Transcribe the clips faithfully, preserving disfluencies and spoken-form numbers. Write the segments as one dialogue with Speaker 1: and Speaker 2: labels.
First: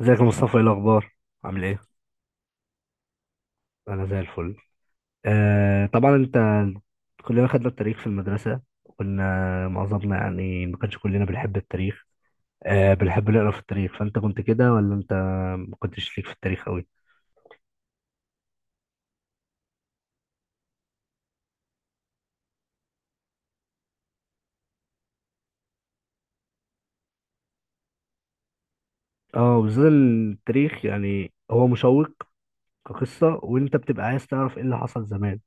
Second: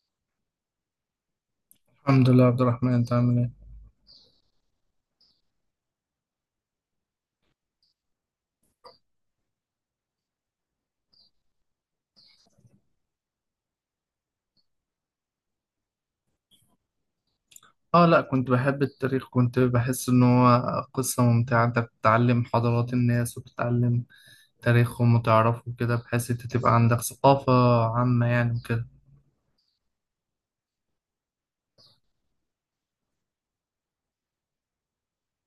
Speaker 1: ازيك يا مصطفى، ايه الاخبار؟ عامل ايه؟
Speaker 2: الحمد لله عبد الرحمن، انت عامل ايه؟
Speaker 1: انا زي الفل. آه طبعا، انت كلنا خدنا التاريخ في المدرسه، وكنا معظمنا يعني ما كانش كلنا بنحب التاريخ. آه بنحب نقرا في التاريخ، فانت كنت كده ولا انت ما كنتش ليك في التاريخ قوي؟
Speaker 2: اه لا، كنت بحب التاريخ. كنت بحس ان هو قصة ممتعة. انت بتتعلم حضارات الناس وبتتعلم تاريخهم وتعرفه كده، بحيث انت تبقى عندك ثقافة عامة يعني وكده.
Speaker 1: اه، بالذات التاريخ يعني هو مشوق كقصه، وانت بتبقى عايز تعرف ايه اللي حصل زمان.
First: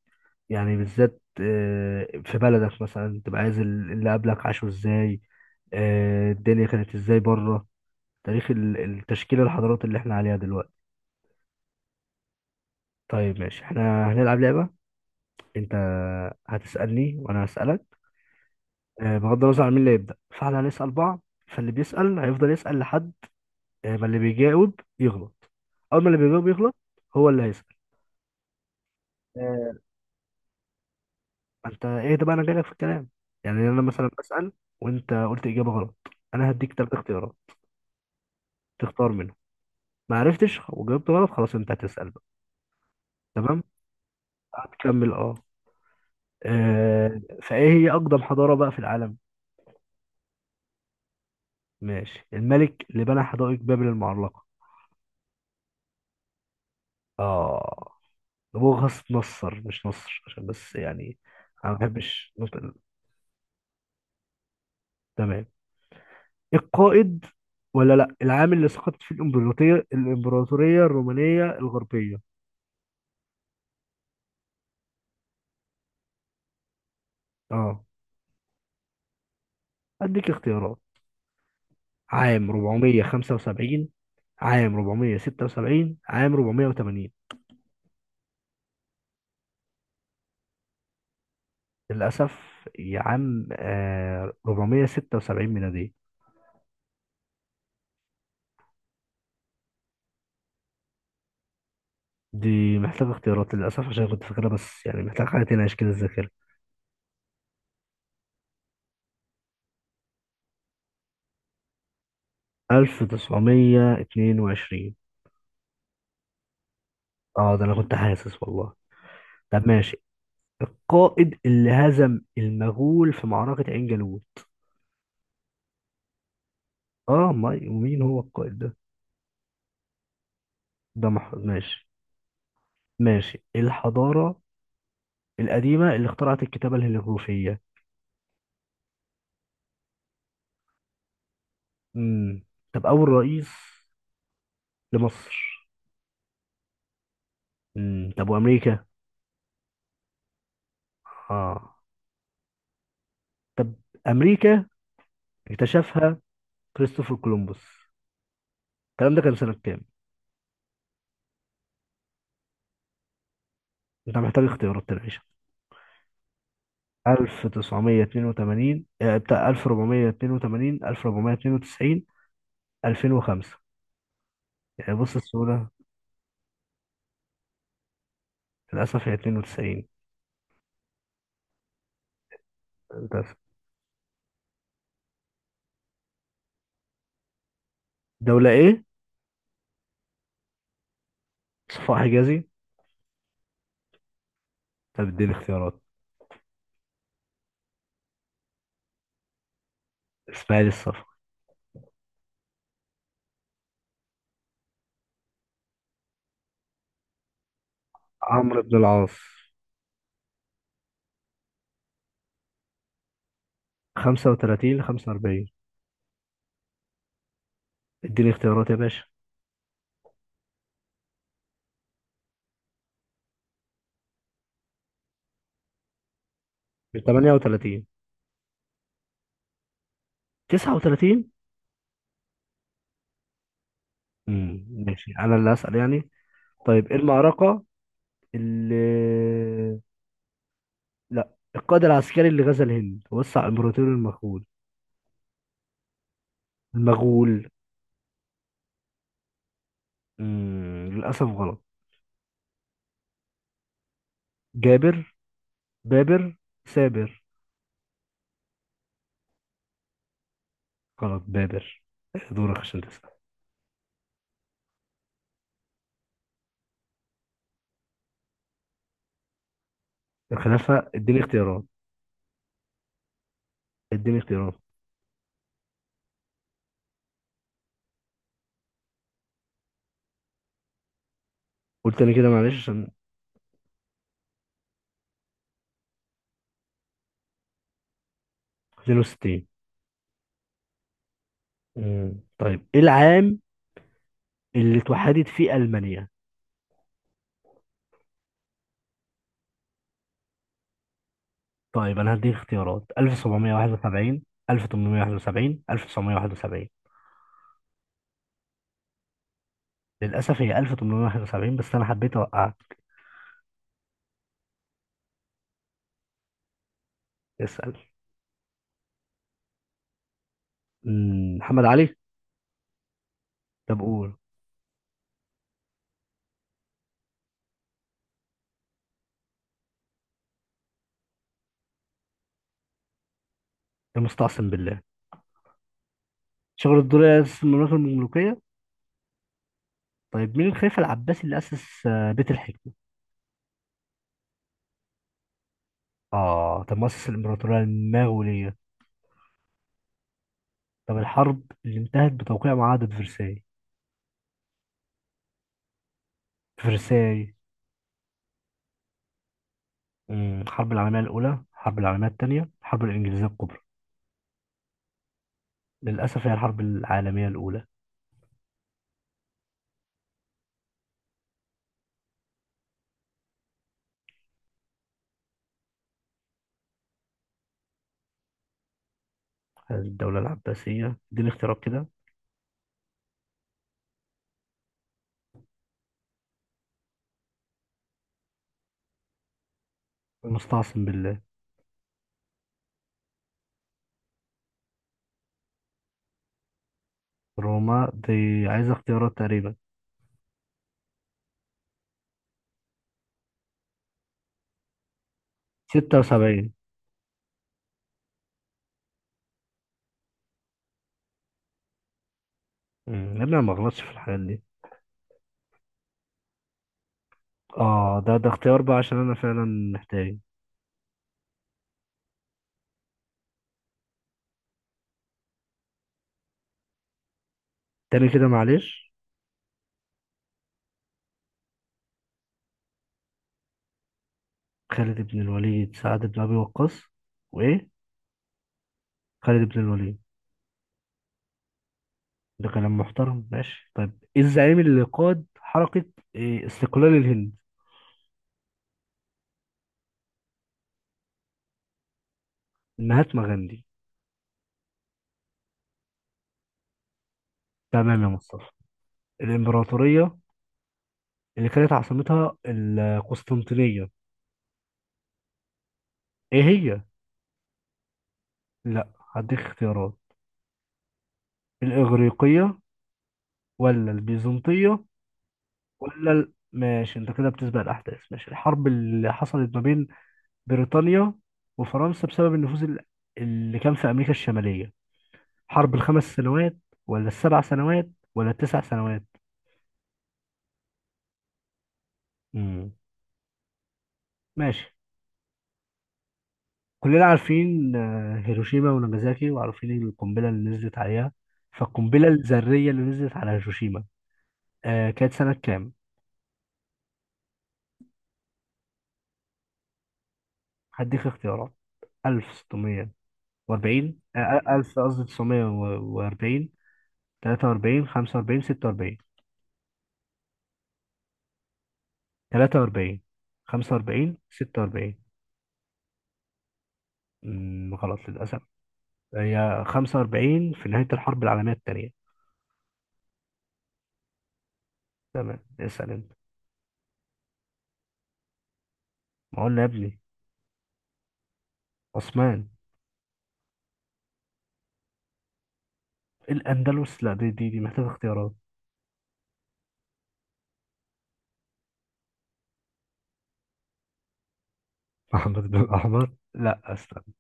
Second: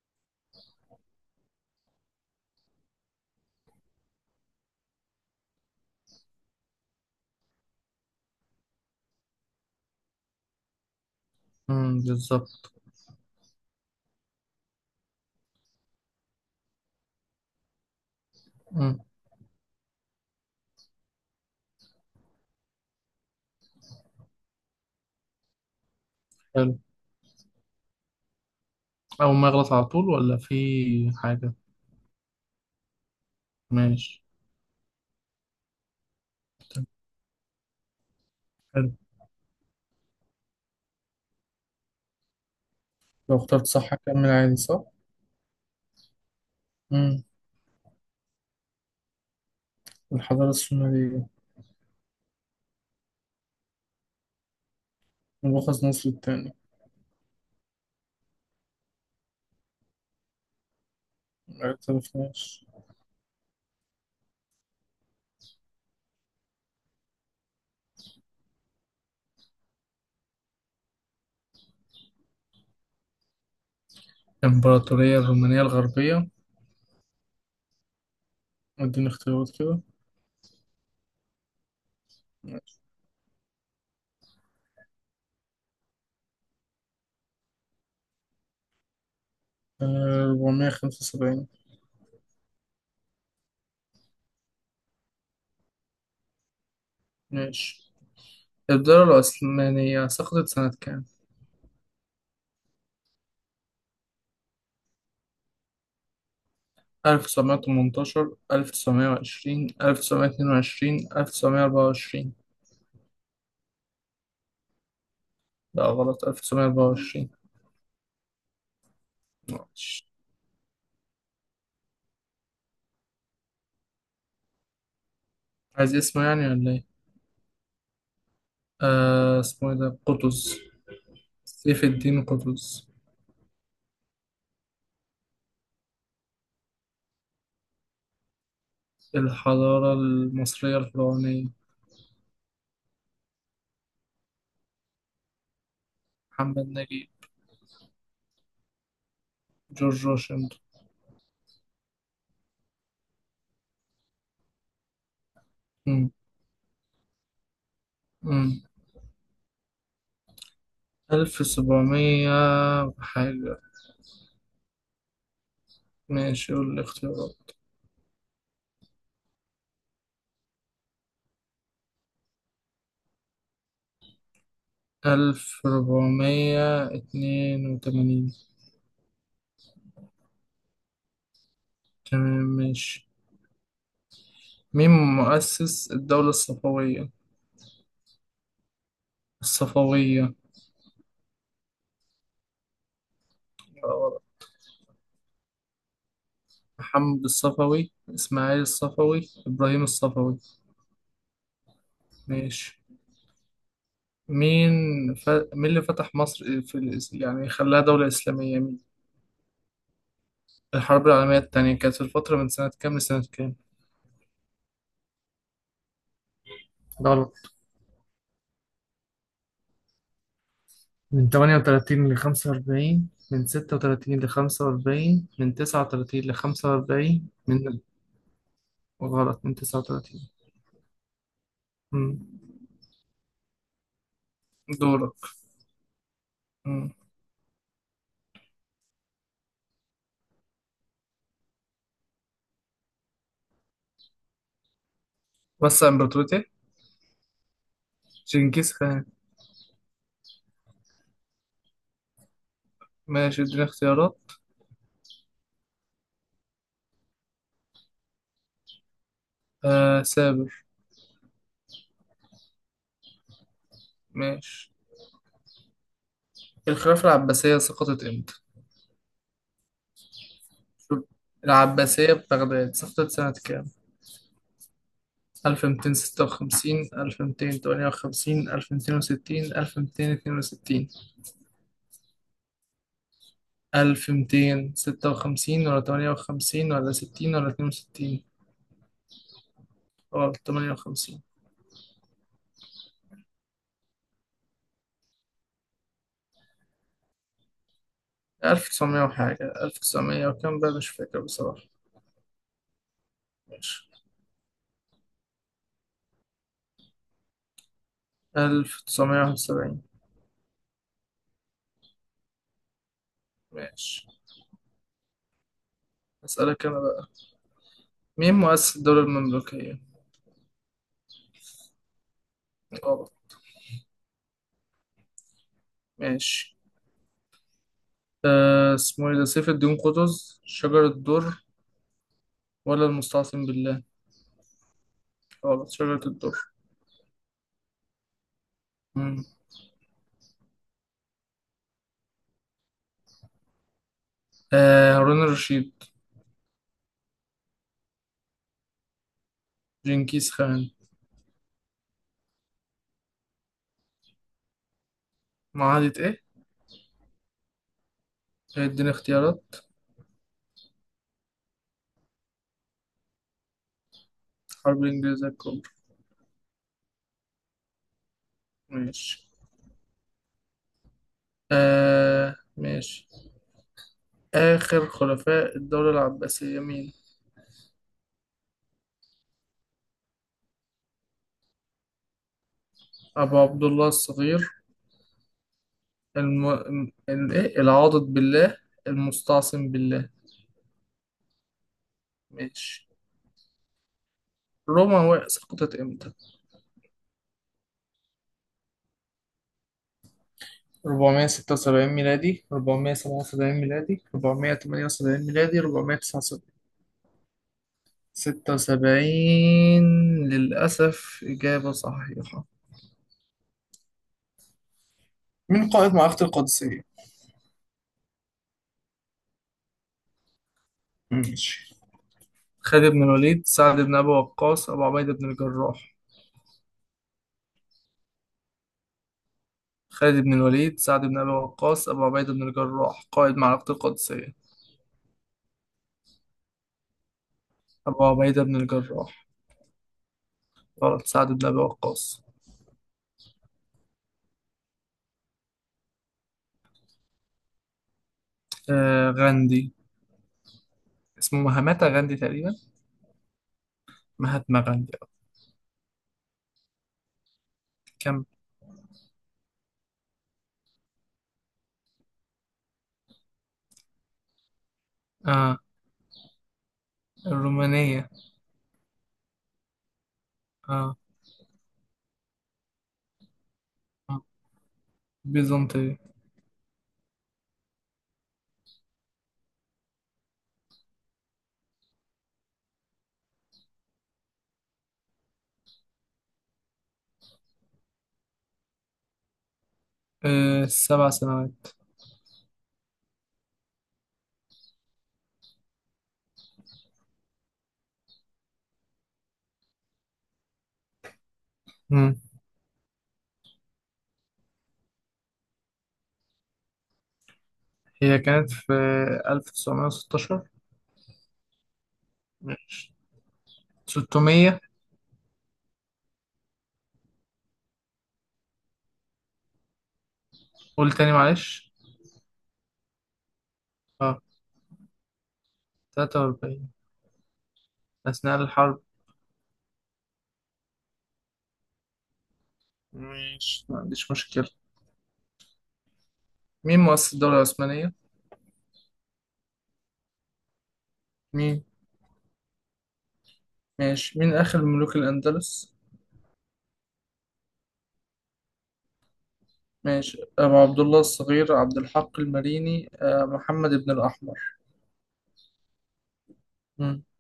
Speaker 1: يعني بالذات آه في بلدك مثلا، تبقى عايز اللي قبلك عاشوا ازاي، آه الدنيا كانت ازاي بره. تاريخ ال- التشكيلة، الحضارات اللي احنا عليها دلوقتي.
Speaker 2: امم بالظبط.
Speaker 1: طيب ماشي، احنا هنلعب لعبة. انت هتسألني وانا هسألك.
Speaker 2: امم.
Speaker 1: آه، بغض النظر عن مين اللي يبدأ، فاحنا هنسأل بعض. فاللي بيسأل هيفضل يسأل لحد آه، ما اللي بيجاوب يغلط. اول ما اللي بيجاوب يغلط،
Speaker 2: حلو.
Speaker 1: هو اللي هيسأل.
Speaker 2: اول ما
Speaker 1: آه،
Speaker 2: يغلط على طول ولا في حاجة؟
Speaker 1: انت ايه ده بقى، انا جايلك في الكلام. يعني انا مثلا
Speaker 2: ماشي.
Speaker 1: بسأل، وانت قلت إجابة غلط، انا هديك
Speaker 2: طب
Speaker 1: ثلاث اختيارات
Speaker 2: حلو.
Speaker 1: تختار منهم. ما عرفتش وجاوبت غلط، خلاص انت هتسأل بقى.
Speaker 2: لو
Speaker 1: تمام،
Speaker 2: اخترت صح هكمل عادي صح؟
Speaker 1: هتكمل، اه. آه،
Speaker 2: امم.
Speaker 1: فايه هي اقدم حضارة بقى في العالم؟
Speaker 2: الحضارة السومرية.
Speaker 1: ماشي. الملك اللي بنى حدائق بابل المعلقة؟
Speaker 2: ملخص مصر التاني.
Speaker 1: اه، نبوخذ نصر، مش نصر عشان بس يعني
Speaker 2: ما
Speaker 1: انا ما بحبش
Speaker 2: اعترفناش.
Speaker 1: نطق- تمام. القائد ولا لا؟ العام اللي سقطت فيه الامبراطورية الامبراطورية الرومانية الغربية؟
Speaker 2: الإمبراطورية الرومانية الغربية.
Speaker 1: اه،
Speaker 2: اديني اختيارات كده.
Speaker 1: اديك اختيارات. عام أربعمية وخمسة وسبعين، عام أربعمية وستة وسبعين، عام أربعمية وتمانين.
Speaker 2: أربعمية خمسة وسبعين.
Speaker 1: للأسف. يا عم، آه أربعمية وستة وسبعين ميلادية.
Speaker 2: ماشي. الدولة العثمانية سقطت سنة كام؟
Speaker 1: دي محتاجة اختيارات للأسف، عشان كنت فاكرها، بس يعني محتاجة حاجة تنعش كده الذاكرة.
Speaker 2: ألف تسعمية تمنتاشر، ألف تسعمية وعشرين، ألف تسعمية اتنين وعشرين، ألف تسعمية أربعة وعشرين.
Speaker 1: ألف تسعمية واتنين وعشرين.
Speaker 2: لا، غلط. ألف تسعمية أربعة وعشرين.
Speaker 1: اه، ده أنا كنت حاسس والله. طب ماشي،
Speaker 2: ماشي.
Speaker 1: القائد اللي هزم المغول في معركة عين جالوت؟
Speaker 2: عايز اسمه يعني ولا إيه؟
Speaker 1: اه، ما ومين هو القائد ده؟
Speaker 2: آه اسمه إيه ده؟ قطز.
Speaker 1: ده مح...
Speaker 2: سيف
Speaker 1: ماشي.
Speaker 2: الدين قطز.
Speaker 1: ماشي، الحضارة القديمة اللي اخترعت الكتابة الهيروغليفية؟
Speaker 2: الحضارة المصرية الفرعونية.
Speaker 1: امم طب، أول رئيس لمصر؟
Speaker 2: محمد نجيب.
Speaker 1: امم طب، وأمريكا؟
Speaker 2: جورج واشنطن.
Speaker 1: اه. طب، أمريكا
Speaker 2: مم.
Speaker 1: اكتشفها كريستوفر كولومبوس،
Speaker 2: مم.
Speaker 1: الكلام ده كان سنة كام؟
Speaker 2: ألف سبعمية حاجة.
Speaker 1: أنت محتاج اختيارات تنعيشة.
Speaker 2: ماشي، قول الاختيارات.
Speaker 1: ألف تسعمية اتنين وتمانين، آه، بتاع ألف أربعمية اتنين وتمانين، ألف أربعمية اتنين وتسعين، ألفين وخمسة. يعني بص
Speaker 2: ألف
Speaker 1: السهولة.
Speaker 2: ربعمية اتنين وتمانين
Speaker 1: للأسف، هي اتنين وتسعين.
Speaker 2: تمام. ماشي.
Speaker 1: للأسف.
Speaker 2: مين مؤسس الدولة الصفوية؟
Speaker 1: دولة إيه؟
Speaker 2: الصفوية.
Speaker 1: صفاء حجازي.
Speaker 2: يبقى ورا.
Speaker 1: طب، اديني اختيارات.
Speaker 2: محمد الصفوي، إسماعيل الصفوي، إبراهيم الصفوي.
Speaker 1: إسماعيل الصفا.
Speaker 2: ماشي. مين ف... مين اللي فتح مصر في الإس... يعني خلاها دولة إسلامية
Speaker 1: عمرو بن
Speaker 2: مين؟
Speaker 1: العاص.
Speaker 2: الحرب العالمية التانية كانت في الفترة من سنة كام لسنة كام؟
Speaker 1: خمسة وتلاتين ل خمسة وأربعين.
Speaker 2: غلط.
Speaker 1: اديني اختيارات يا باشا.
Speaker 2: من تمانية وتلاتين ل خمسة وأربعين، من ستة وتلاتين ل خمسة وأربعين، من تسعة وتلاتين ل خمسة وأربعين، من.
Speaker 1: تمنية وتلاتين.
Speaker 2: غلط، من تسعة وتلاتين.
Speaker 1: تسعة وثلاثين.
Speaker 2: مم.
Speaker 1: امم ماشي،
Speaker 2: دورك.
Speaker 1: أنا اللي هسأل يعني. طيب
Speaker 2: مم.
Speaker 1: إيه المعركة اللي، لا، القائد العسكري اللي غزا الهند ووسع امبراطوره المغول؟
Speaker 2: وسع إمبراطوريته.
Speaker 1: المغول.
Speaker 2: جنكيز خان.
Speaker 1: مم. للاسف غلط.
Speaker 2: ماشي، اديني اختيارات.
Speaker 1: جابر، بابر، سابر.
Speaker 2: آه سابر.
Speaker 1: غلط، بابر. دورك عشان تسأل.
Speaker 2: ماشي. الخلافة العباسية سقطت امتى؟
Speaker 1: الخلافة،
Speaker 2: شوف،
Speaker 1: اديني اختيارات.
Speaker 2: العباسية ببغداد سقطت سنة كام؟
Speaker 1: اديني اختيارات.
Speaker 2: ألف ميتين ستة وخمسين، ألف ميتين تمنية وخمسين، ألف ميتين وستين، ألف ومئتين واثنين وستين.
Speaker 1: قلت انا كده، معلش عشان.
Speaker 2: ألف ميتين ستة وخمسين ولا تمنية وخمسين ولا ستين ولا اتنين وستين؟
Speaker 1: اتنين وستين.
Speaker 2: غلط، تمنية وخمسين.
Speaker 1: مم. طيب ايه العام اللي اتوحدت فيه المانيا؟
Speaker 2: ألف وتسعمية وحاجة، ألف وتسعمية وكام بقى، مش فاكر بصراحة.
Speaker 1: طيب انا هديك اختيارات.
Speaker 2: ماشي.
Speaker 1: ألف سبعمية وواحد وسبعين، ألف تمنمية وواحد وسبعين، ألف تسعمية وواحد وسبعين.
Speaker 2: ألف وتسعمئة وواحد وسبعين.
Speaker 1: للاسف هي ألف تمنمية وواحد وسبعين، بس انا حبيت اوقعك.
Speaker 2: ماشي، أسألك أنا بقى.
Speaker 1: اسال.
Speaker 2: مين مؤسس الدولة المملوكية؟
Speaker 1: مم، محمد علي.
Speaker 2: طبعا.
Speaker 1: طب قول.
Speaker 2: ماشي. أه اسمه إيه ده، سيف الدين قطز، شجرة الدر ولا المستعصم بالله؟
Speaker 1: المستعصم بالله.
Speaker 2: غلط، شجرة الدر.
Speaker 1: شجر الدر أسس المملكة المملوكية.
Speaker 2: مم.
Speaker 1: طيب، مين الخليفة العباسي اللي أسس آه، بيت الحكمة؟
Speaker 2: أه هارون الرشيد.
Speaker 1: آه، طب مؤسس الإمبراطورية المغولية.
Speaker 2: جنكيز خان.
Speaker 1: طب، الحرب اللي انتهت بتوقيع معاهدة فرساي.
Speaker 2: معاهدة إيه؟
Speaker 1: فرساي.
Speaker 2: اديني اختيارات.
Speaker 1: مم، الحرب العالمية الأولى، الحرب العالمية الثانية، الحرب الإنجليزية الكبرى.
Speaker 2: حرب الإنجليزية الكبرى.
Speaker 1: للأسف هي الحرب العالمية الأولى.
Speaker 2: ماشي. أه ماشي. آخر خلفاء الدولة العباسية مين؟
Speaker 1: الدولة العباسية، دي الاختيارات كده.
Speaker 2: أبو عبد الله الصغير، الم... ال... إيه؟ العاضد بالله، المستعصم بالله.
Speaker 1: المستعصم بالله.
Speaker 2: ماشي. روما و- سقطت امتى؟
Speaker 1: روما دي عايزة اختيارات تقريبا.
Speaker 2: أربعمئة وستة وسبعين ميلادي، أربعمية سبعة وسبعين ميلادي، أربعمئة وثمانية وسبعين ميلادي.
Speaker 1: ستة وسبعين.
Speaker 2: أربعمئة وستة وسبعين. للأسف، إجابة صحيحة.
Speaker 1: امم يا ابني، أنا ما غلطش في الحاجات دي.
Speaker 2: من قائد معركة القادسية؟
Speaker 1: اه، ده ده اختيار بقى عشان انا فعلا محتاج.
Speaker 2: ماشي. خالد بن الوليد، سعد بن أبي وقاص، أبو عبيدة بن الجراح.
Speaker 1: تاني كده معلش.
Speaker 2: خالد بن الوليد، سعد بن أبي وقاص، أبو عبيدة بن الجراح قائد معركة القادسية.
Speaker 1: خالد بن الوليد، سعد بن أبي وقاص، وإيه؟
Speaker 2: أبو عبيدة بن الجراح.
Speaker 1: خالد بن الوليد.
Speaker 2: غلط، سعد بن أبي وقاص.
Speaker 1: ده كلام محترم. ماشي، طيب إيه الزعيم اللي قاد حركة إيه، استقلال الهند؟
Speaker 2: آه غاندي. اسمه مهاماتا غاندي تقريبا.
Speaker 1: مهاتما غاندي.
Speaker 2: مهاتما غاندي. آه.
Speaker 1: تمام يا
Speaker 2: كم.
Speaker 1: مصطفى. الإمبراطورية اللي كانت عاصمتها القسطنطينية،
Speaker 2: آه.
Speaker 1: إيه هي؟
Speaker 2: الرومانية.
Speaker 1: لأ. هديك اختيارات.
Speaker 2: آه,
Speaker 1: الإغريقية، ولا
Speaker 2: آه.
Speaker 1: البيزنطية؟
Speaker 2: بيزنطية.
Speaker 1: ولا ال... ماشي، أنت كده بتسبق الأحداث. ماشي، الحرب اللي حصلت ما بين بريطانيا وفرنسا بسبب النفوذ ال- اللي كان في أمريكا الشمالية. حرب الخمس سنوات، ولا السبع سنوات، ولا التسع سنوات؟
Speaker 2: آه سبع سنوات.
Speaker 1: امم ماشي. كلنا عارفين آه، هيروشيما وناجازاكي، وعارفين القنبلة اللي نزلت عليها. فالقنبلة
Speaker 2: مم.
Speaker 1: الذرية اللي نزلت على هيروشيما، آه، كانت سنة كام؟
Speaker 2: هي كانت في ألف تسعمية ستاشر.
Speaker 1: هديك اختيارات.
Speaker 2: ماشي.
Speaker 1: ألف ستمية وأربعين، آه،
Speaker 2: ستمئة.
Speaker 1: ألف، قصدي تسعمية وأربعين، تلاتة وأربعين، خمسة وأربعين، ستة وأربعين.
Speaker 2: قول تاني معلش.
Speaker 1: تلاتة وأربعين، خمسة وأربعين،
Speaker 2: اه
Speaker 1: ستة وأربعين.
Speaker 2: تلاتة وأربعين.
Speaker 1: امم غلط للأسف.
Speaker 2: أثناء الحرب.
Speaker 1: هي خمسة وأربعين، في نهاية الحرب العالمية التانية.
Speaker 2: ماشي، ما عنديش مشكلة.
Speaker 1: تمام، اسأل انت.
Speaker 2: مين مؤسس الدولة العثمانية؟
Speaker 1: ما قلنا يا ابني،
Speaker 2: مين؟
Speaker 1: عثمان.
Speaker 2: ماشي. مين آخر ملوك الأندلس؟
Speaker 1: الأندلس، لا، دي دي, دي محتاجة اختيارات.
Speaker 2: ماشي. أبو عبد الله الصغير، عبد الحق المريني، آه، محمد بن الأحمر.
Speaker 1: محمد بن الأحمر، لا
Speaker 2: مم.
Speaker 1: استنى،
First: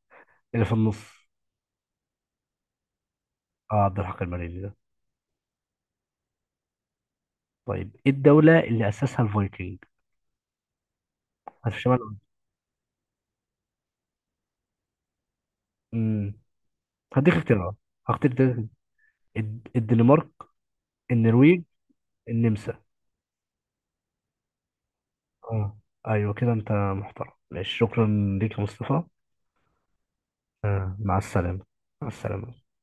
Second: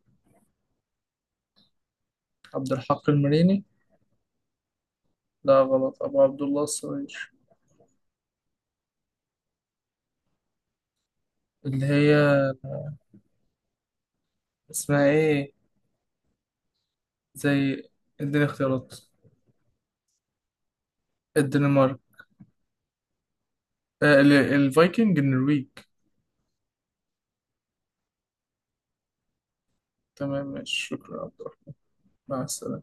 Speaker 1: اللي في النص.
Speaker 2: عبد الحق المريني.
Speaker 1: اه، عبد الحق المريني ده.
Speaker 2: لا، غلط. أبو عبد الله الصغير.
Speaker 1: طيب، ايه الدولة اللي أسسها الفايكنج؟ هل في
Speaker 2: اللي
Speaker 1: شمال؟
Speaker 2: هي اسمها إيه.
Speaker 1: امم هديك اختيارات.
Speaker 2: زي.
Speaker 1: هختار
Speaker 2: اديني
Speaker 1: ده.
Speaker 2: اختيارات.
Speaker 1: الد- الدنمارك، النرويج،
Speaker 2: الدنمارك.
Speaker 1: النمسا.
Speaker 2: آه، ال- الفايكنج النرويج.
Speaker 1: اه، ايوه كده، انت محترم. ماشي، شكرا ليك يا مصطفى.
Speaker 2: تمام، ماشي.
Speaker 1: آه.
Speaker 2: شكرا
Speaker 1: مع
Speaker 2: يا عبد
Speaker 1: السلامة.
Speaker 2: الرحمن.
Speaker 1: مع
Speaker 2: مع
Speaker 1: السلامة.
Speaker 2: السلامة.